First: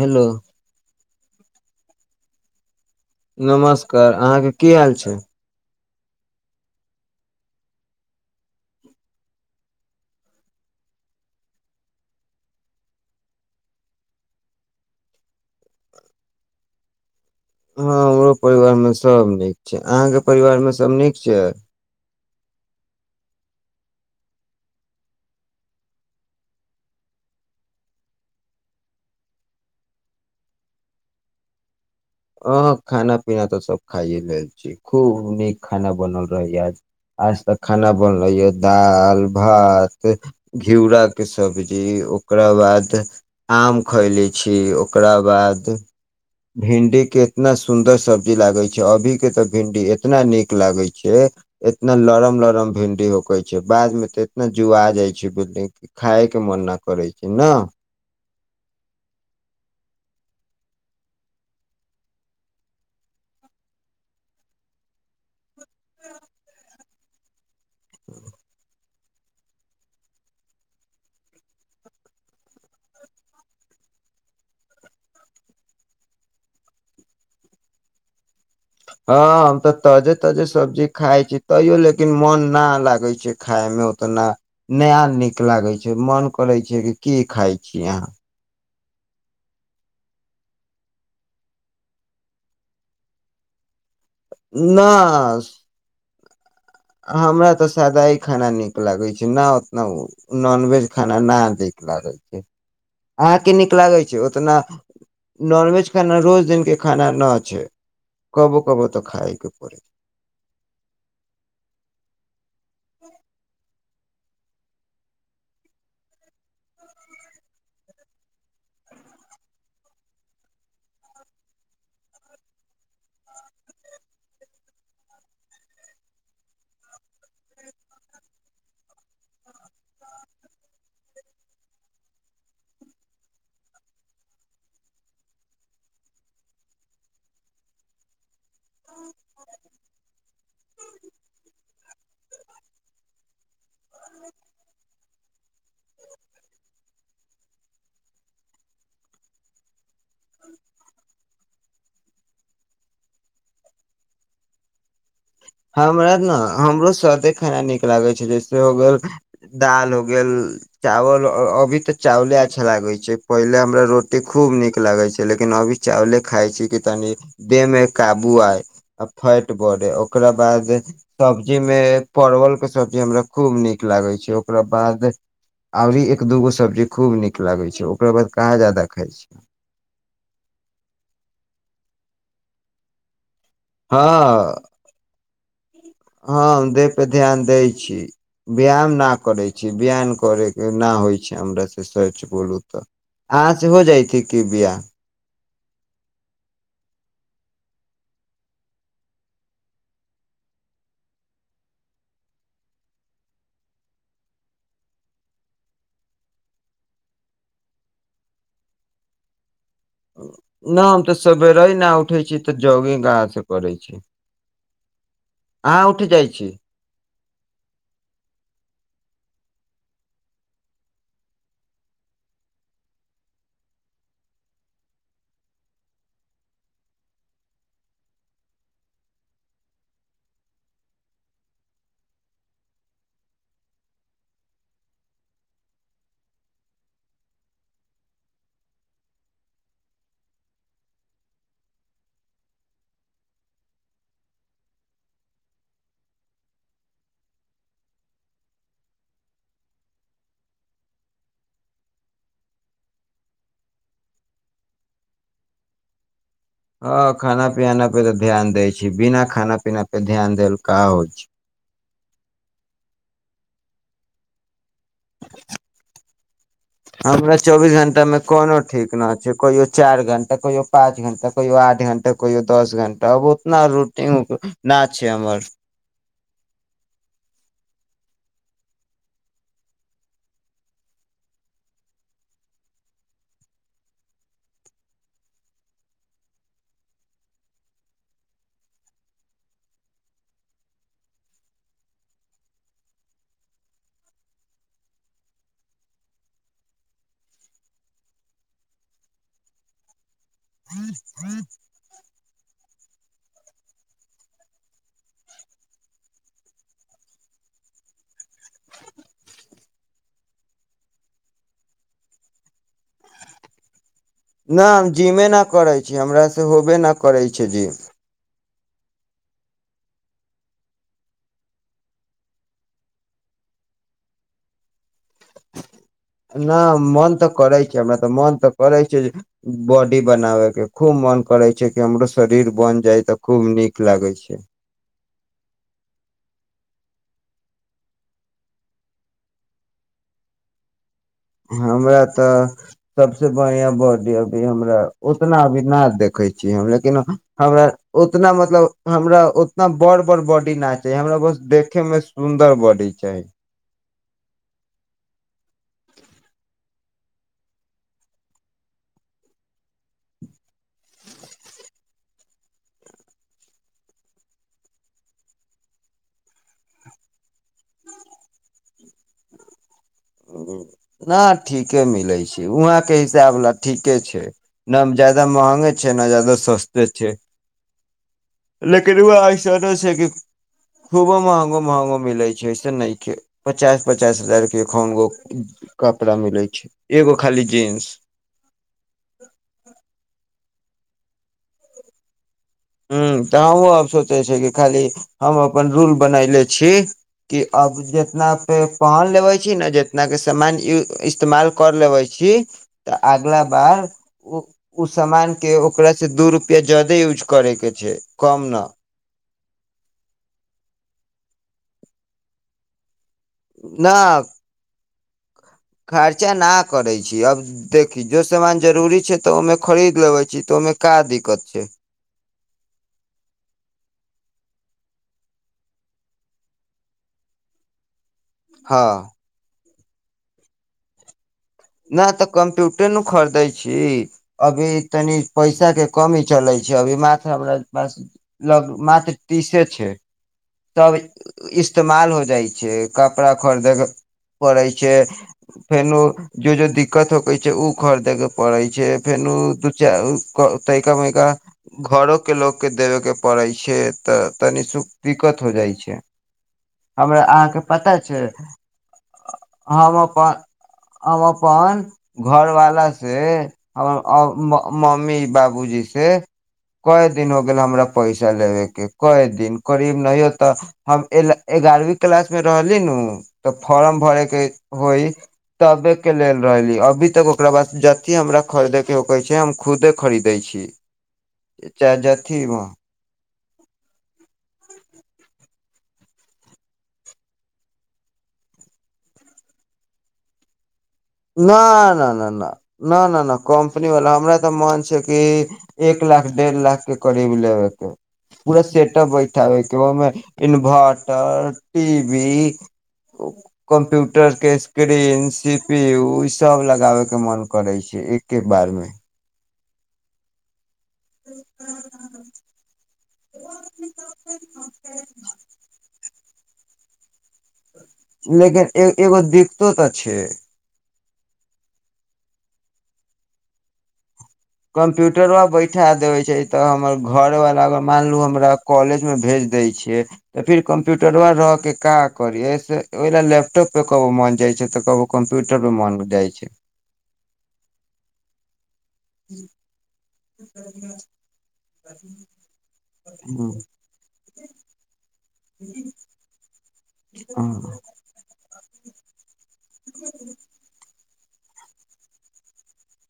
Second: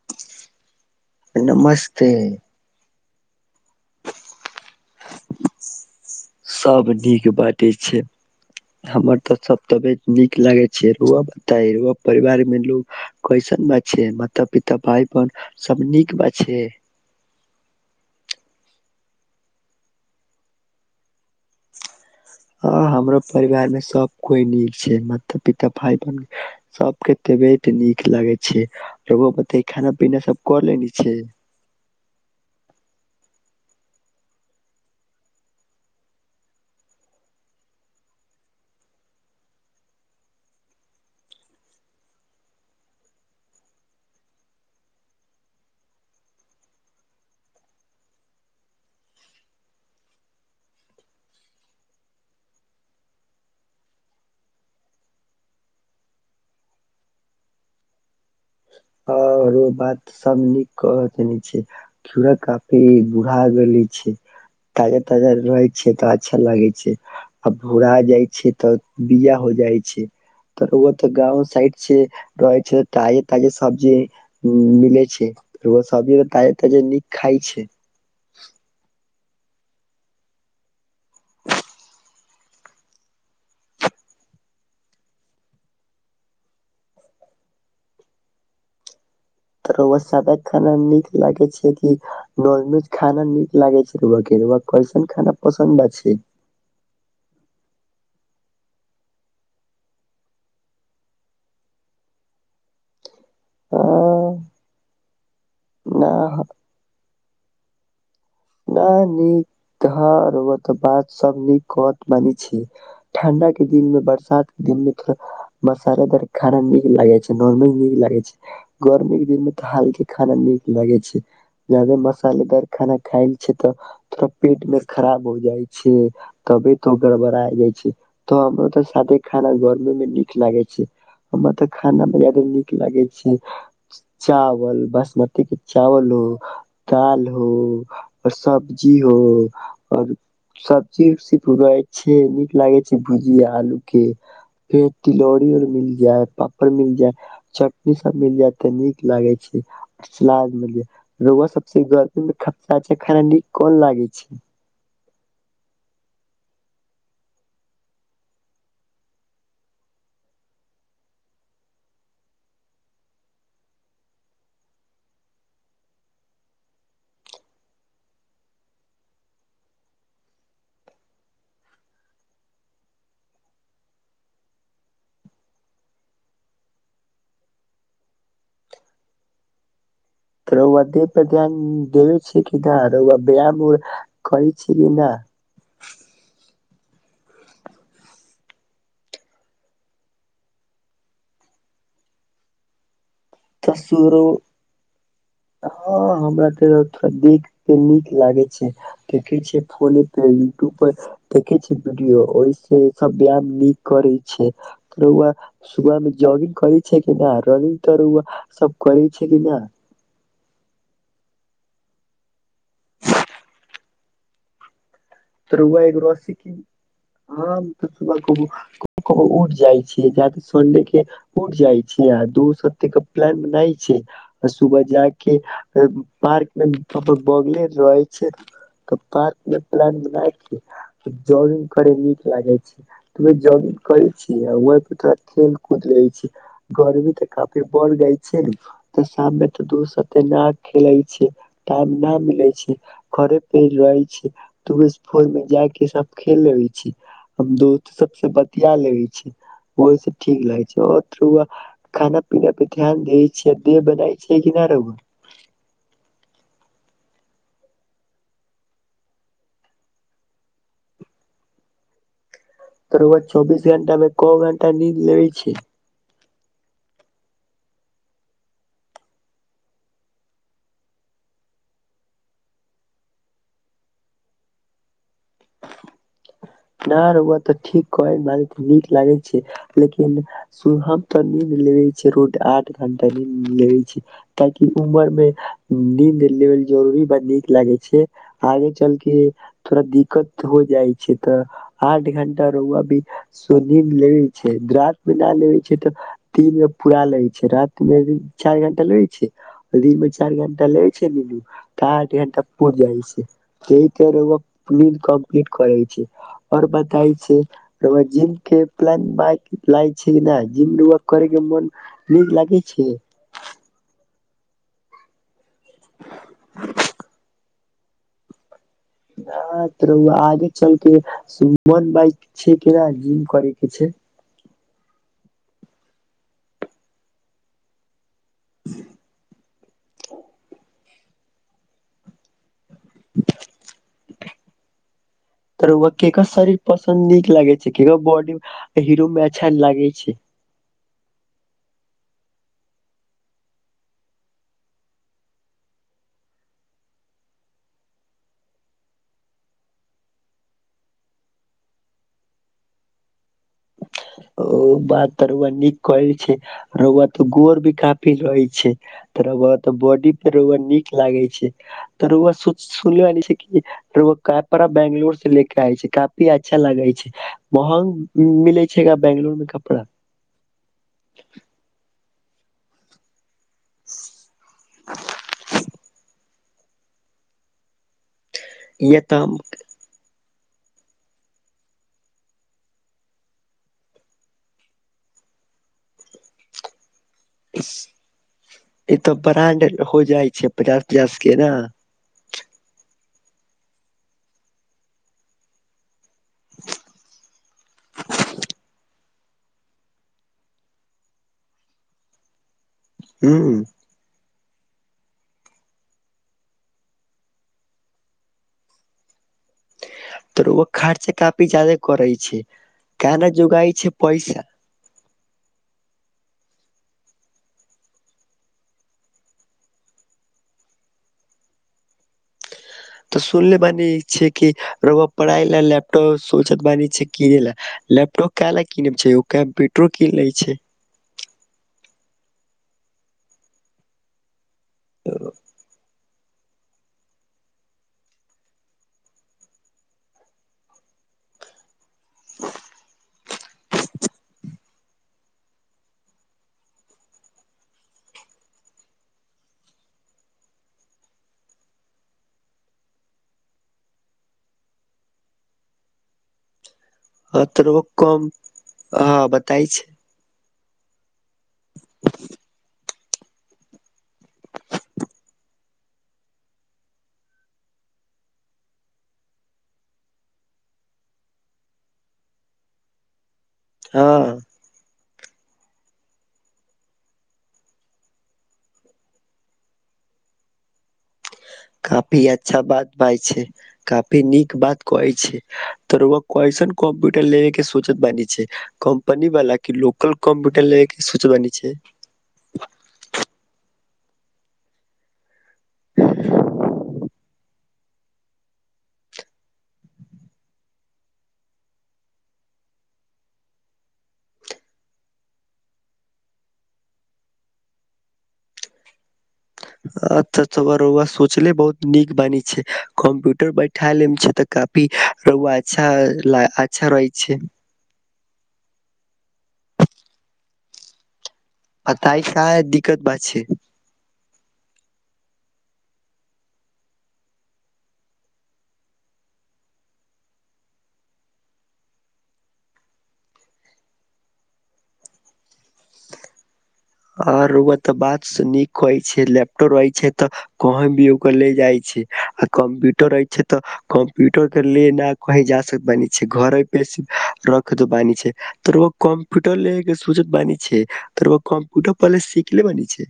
Hello नमस्ते नमस्कार अहाँके की हाल छै सब नीक बाटै छै हमर तऽ सभ तबत नीक लागै छै रुउआ बताए रउआ परिवारमे लोग कैसन बाछे माता पिता भाय बहन सब नीक बाछे हँ हमरो परिवारमे सभ नीक छै अहाँके परिवारमे सभ नीक छै हँ हमरो परिवार मे सब कोइ नीक छै माता पिता भाई बहन सबके तबियत नीक लागै छै रउआ बताए खाना पीना सब क लेने छै ह खाना पीना तऽ सभ खाइए लेल छी खूब नीक खाना बनल रहैए आज आज तक खाना बनल रहैए दालि भात घिउराके सब्जी ओकरा बाद आम खैले छी ओकरा बाद भिंडी केतना सुन्दर सब्जी लागे छै अभी के तऽ भिंडी एतना नीक लागे छै इतना लरम लरम भिंडी होकै छै बाद मे तऽ इतना जुआ जाइ छै भिंडी खााय के मन न करै छै न आर ओ बात सब नीक कह देने छै घिउरा काफी बूढ़ा गेली छै ताजा ताजा रहै छै तऽ अच्छा लागे छै आ भूरा जाइ छै तऽ बिया हो जाइ छै तऽ रउआ तऽ गाँंव सइड से रहै छै ताजे ताजे सब्जी मिले छै रउआ सब्जी तऽ ताजे ताजे नीक खइ छै हँ तऽ ताजे ताजे सब्जी खाइ छी तैयो लेकिन लेकिन मोन नहि लागैत छै खायमे उतना नया नीक लागैत छै मन करैत छै कि की खाइत छी अहाँ तऽ रउआ सादा खाना नीक लागे छै कि नाॅनवेज खाना नीक लागे छै रउआ के रउआ न कयसन खाना पसन्द आ छै हमरा तऽ सादाइ खाना नीक लागै छै न ओतना उ नॉनवेज खाना न दिक लागै छै अहाँके नीक आ लागै छै ओतना नॉनवेज ना आना रोज दिन के खाना ना छै कबो कबो तऽ खायके हँ रौआ बात सब नीक कत मानि छी ठण्डा के दिनमे बरसात के दिन मे थोड़ा मसालेदार खाना नीक लागे छै नॉर्ल नीक लागे छै गर्मी के दिन में तो हलके खाना नीक लागे छै जादे मसालेदार खाना खायल छै तऽ थोड़ा पेट मे खराब हो जाय छै तबे तो गड़बड़ा आ जाय छै तो हमरा ते सादे खाना गरमी में नीक लागे छै हमरा त खाना मे जादे नीक लागे छी चावल बासमती के चावल हो दाल हो सब्जी ओ और सब्जी उ रहे छै नीक लागे छै भुजिया आलू के फेर तिलौरी मिल जाय पापड़ मिल जाय चटनी सब मिल जाय ते नीक लागे छै और सलाद मिल जाय सब गर्मी मे खाना न कोन लागै छै हमरा न हमरो सादे खाना नीक लागे छै जैसे हो गेल दाल हो गेल चावल अभी तऽ चावले अच्छा लागै छै पहिले हमरा रोटी खूब नीक लागे छै लेकिन अभी चावले खााय छी कि तनी देह मे काबू आय आ फैट बढ़े ओकरा बाद सब्जीमे परवलके सब्जी हमरा खूब नीक लागै छै ओकरा बाद आरी एक दूगो सब्जी खूब नीक लागै छै ओकरा बाद कहाँ जादा खाइ छियै रौआ पेट पर ध्यान देबे छी कीध रह बय म कर हँ छल कि न हँ देह परे ध्यान दै छी व्यायाम न करै छी व्यायाम करैके नहि होइ छै हमरा से सोच बोलू तऽ आच त हो सु जाइछी रउ कि बिया हँ हमरा ते थोड़ा देख केे नीक लागे छै देखे छ फोने पे यूट्यूब पर देखे छै वीडियो ओहि से सब व्यायाम नीक करे छै रौआ सुबह मे जॉगिंग करे छै कि न रनिंग त रउआ सब करै छै कि नहि ना हम तऽ सवेरे नहि उठै छी तऽ जोगिंग कहाँस करै छी अहाँ उठ जाइ छी [unintelligible] उठ जाय छी जाे सन्डे के उठ जाय छी आ दोस्त्ते के प्लान बनाई छै आ सुबह जा के पार्क मे बगले रहे छै तऽ पार्क मे प्लान जॉगिंग करे नीक लागे छै त जॉगिंग करे छी तो खेल कूद ले छ गर्मी तऽ काफी बढ़ जाय छै ने त शाम मे ते दोस्ते न खेले छै टाइम न मिले छै खरे पेर रहे छै फूल मे जा के सब खेल लेबै छी हम दोस्त सबसँ बतिया लेबे छी ओहि सब ठीक लागै छै और रउआ खाना पीना पे ध्यान देै छियै देह बनाै छै कि नहि रह हँ खाना पीना पे तऽ ध्यान दै छै बिना खाना पीनापे ध्यान देलका होइ छै त रउआ चौबीस घंटामे क घंटा नींद लेबै छी हमरा चौबीस घण्टामे कोनो ठीक न छै कहिओ चारि घण्टा कहियो पाँच घण्टा कहिओ आठ घण्टा कहिओ दस घण्टा आब उतना रूटीन नहि छै हमर नहि ओ तऽ ठीक कहै नीक लागे छै लेकिन हम तऽ नीद लेबे छ रोड आठ घंटा नी लेबे छी ताकि उमर मे नीद लेब जरूरी ब नीक लागे छै आगे चल के थोड़ा दिक्कत हो जाइ छै तऽ आठ घंटा रौआ भी सोनी मे लेे छै रात मे न लेबे छै तऽ दिन मे पूरा लगे छै रात में चार घंटा लेे छै दिन मे चारि घणटा ले छै न त आठ घणटा पू जाइ छै क कोग कम्प्लीट करै छै आओर बताय छै जिम के प्ल लाग छै जिम र करै के मन नीक लागै छै न जीमे न करै छी हमरास से होबे नहि करै छै जी ह तर ओ आगे चलके सुमन बाइ छै किना जिम कर के छै न मन तऽ करै छै हमरा तऽ मन तऽ करै छै जे बॉडी बनाबयके खूब मन करै छै कि हमरो शरीर बनि जाइ तऽ खूब नीक लागै छै तऽ केकर शरीर पसन्द नीक लागै छै केकर बॉडी हीरो मे अच्छा लागै छै हमरा तऽ सभसँ बढ़िआँ बॉडी अभी हमरा उतना अभी नहि देखै छिय हम लेकिन हमरा उतना मतलब हमरा उतना बड़ बड़ बॉडी नहि चाही हमरा बस देखयमे सुन्दर बॉडी चाही बात तरआ नीक कहै छै रुआ ते गोर भी काफी रहे छै तआ त बॉडी पेआ नीक लागे छै त रआ सुनल छैड़ा बंगलोर से ले के आय छै काफी अच्छा लागे छै महंग मिले छै बैंगलुर में कपड़ा न ठीके मिलै छै वहाँके हिसाब लऽ ठीके छै ने जादा महंगे छै ने जादा सस्ते छै ये लेकिनुआ तऽ आइशनो छै कि खूबो महंगो महंगो मिलै छै ऐसे नहि पचास पचास हजार के एखन गो कपड़ा मिलै छै एगो खाली जींस ई तऽ ब्रां्ड हो जाइ छै पचास पचास के ने ह्म तऽ हमहूँ आब सोचै छै कि खाली हम अपन रूल बनयले छी कि आब जितना पे पहन लेबै छी ने जितने सामान इस्तेमाल कर लेबै छी तऽ अगला ह बार ओ ओ सामान के ओकरा से दू रुपआ जााद यूज करयके छै कम न तऽ ओ खाइ के पिछे खर्चा काफी जादे करै छै कना जोगाय छै न पैसा खर्चा न करै छी अब देखी जो सामान जरूरी छै तऽ ओहिमे खरीद लेबै छी तऽ ओहिमे का दिक्कत छै तऽ सुनले बानी छै कि रउआ पढ़ाइ लए लैपटॉप सोचत बानी छै किनै लए लैपटॉप कल हँ की नेम छै कम्प टोकी लै छै नहि तऽ कम्प्यूटर नु खरीदै छी अभी तनी पैसा के कमी चलै छै अभी मात्र हमरा पास लग मात्र तीसे छै तब इस्तेमाल हो जाइ छै कपड़ा खरीदे के पड़ै छै छै फेनु जो जो दिक्कत होकेै छै ओ खरीदयके पड़ै छै फेनु ओ दू चार तयिका मयका घरोके लोकके देबेके पड़ै छै तऽ तनि सुख दिक्कत हो जाइ छै हमरा आ अहाँके तोरवा पता छैय कम हाँ बताई छै हम अपन हम अपन घर वाला से से हमर मम्मी बाबूजी से कय दिन हो गेल हमरा पैसा लेबे के कय दिन करीब नहि हो तऽ हम एगारहवीं क्लास मे रहली न तऽ फॉर्म भरे हाँ के होइ तबेके लेल रहली अभी तक ओकरा बाद जते हमरा खरीदैके होय छैय हम खुदे खरीदै छी। चाहे काफी जथी अच्छा न बात भाय छैय। काफी नीक बात कहै छैय तऽ रवा कइसन कम्प्यूटर लेेबे के सोचत बानै छैय कम्पनी वाला की लोकल कम्प्यूटर ले के सोचत बानी न छै न न ना न न न ना कम कम्पनीवला हमरा तऽ मन छैय कि एक लाख डेढ़ लाख के करीब लेबेके पूरा सेटप बैठाबैके ओमे इन्भर्टर टी वी कम्प्यूटर के स्क्रीन सिफ पेउ ई सब लगाबे के मन करै छैय एके बार मे अच्छा रौआ सोचले बहुत निक बान छैय कंप्यूटर बैठाय ले मे छैय ते काफी रौआ अच्छा ल अच्छा रहै छैय। लेकिन ए एगो दिक्तत छैय आ ताइ का दिक्कत बा छैय कम्प्यूटरमे बैठा देबै छैय तऽ हमर घरवला अगर मान लू हमरा कॉलेजमे भेज दै छियै तऽ फेर कम्प्यूटरवा रह के का करियैसँ ओहि लेल लैपटॉप पर मन जाइ छैय तऽ कहबौ कम्प्यूटरपर मन जाइ छैय। आ रउआ तऽ बात से नीक कहै छैय लैपटॉप रहै छैय तऽ कहीं भी ओकर ले जाइ छैय आ कंप्यूटर रहै छैय तऽ कम ट्यूटर के [unintelligible] कंही जा सक बानी छैय घर पे से छै रख दे बानी छैय तऽ कब टल लेबै के सौचत बानी छैय। त रउआ कम उट पले सीखले बानी छैय।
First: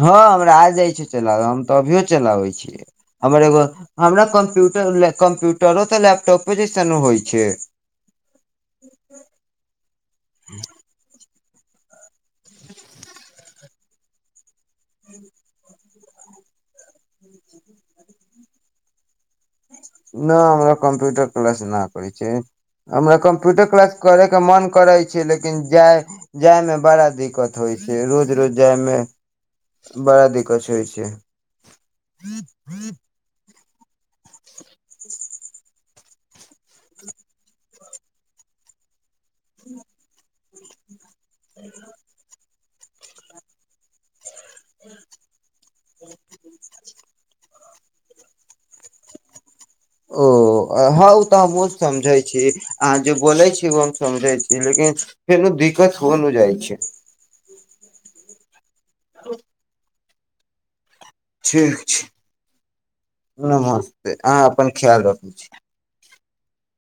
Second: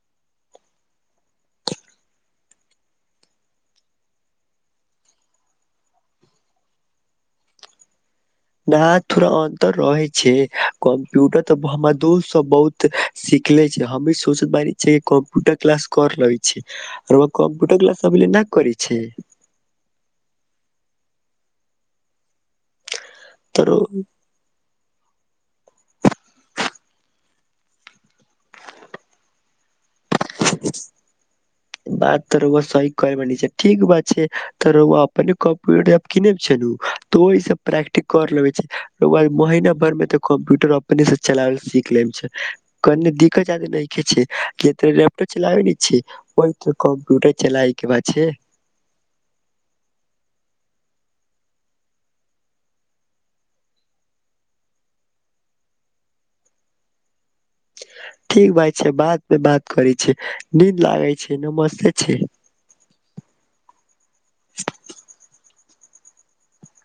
हँ हमरा आ जाइ छैय चलाबै हम तऽ अभियो चलाबै छियै हमर एगो हमरा कम्प्यूटरै कम्प्यूटरो तऽ लैपटॉपो जैस न होइ छैय। न थोरा अन्तर रहय छैय कम्प्यूटर त हमर दोस्त सब बहुत सिखले छैय हमी सोचारी छियै कम्प्यूटर क्लास कर रहले छीर कम्प्यूटर क्लास अभे ले नहि करे छै न हमरा कम्प्यूटर क्लास न आबइ छैय। हमरा कम्प्यूटर तोरो क्लास करे के मन करै छैय लेकिन जाइ जाइमे बड़ा दिक्कत होइ छैय रोज रोज जाइमे बड़ा दिक्कत होइ छैय। बात तऽ रउआ सही कहि बानि छैय। ठीक बात छैय त रउआ अपने कंप्यूटरब किने छै नु त ओइ से प्रैक्टिक कर ले छैय रउआ महीना भर में ते कंप्यूटर नी से चलाबल सीख ले छैय। कनि दिक्कत आदी नहिखे छै के लैपटोप चलाबे नै छी ओ त कम्प्युट चलायके बात छै ओ हँ ओ तऽ हमहुँ समझै छी आँह जे बोलै छी ओ हम समझै छी लेकिन फेनो दिक्कत हो ने जाइ छै ठीक भइ बाद मे बात करी नींद लागय छै ठीक छै नमस्ते अहाँ अपन ख्याल रखय छी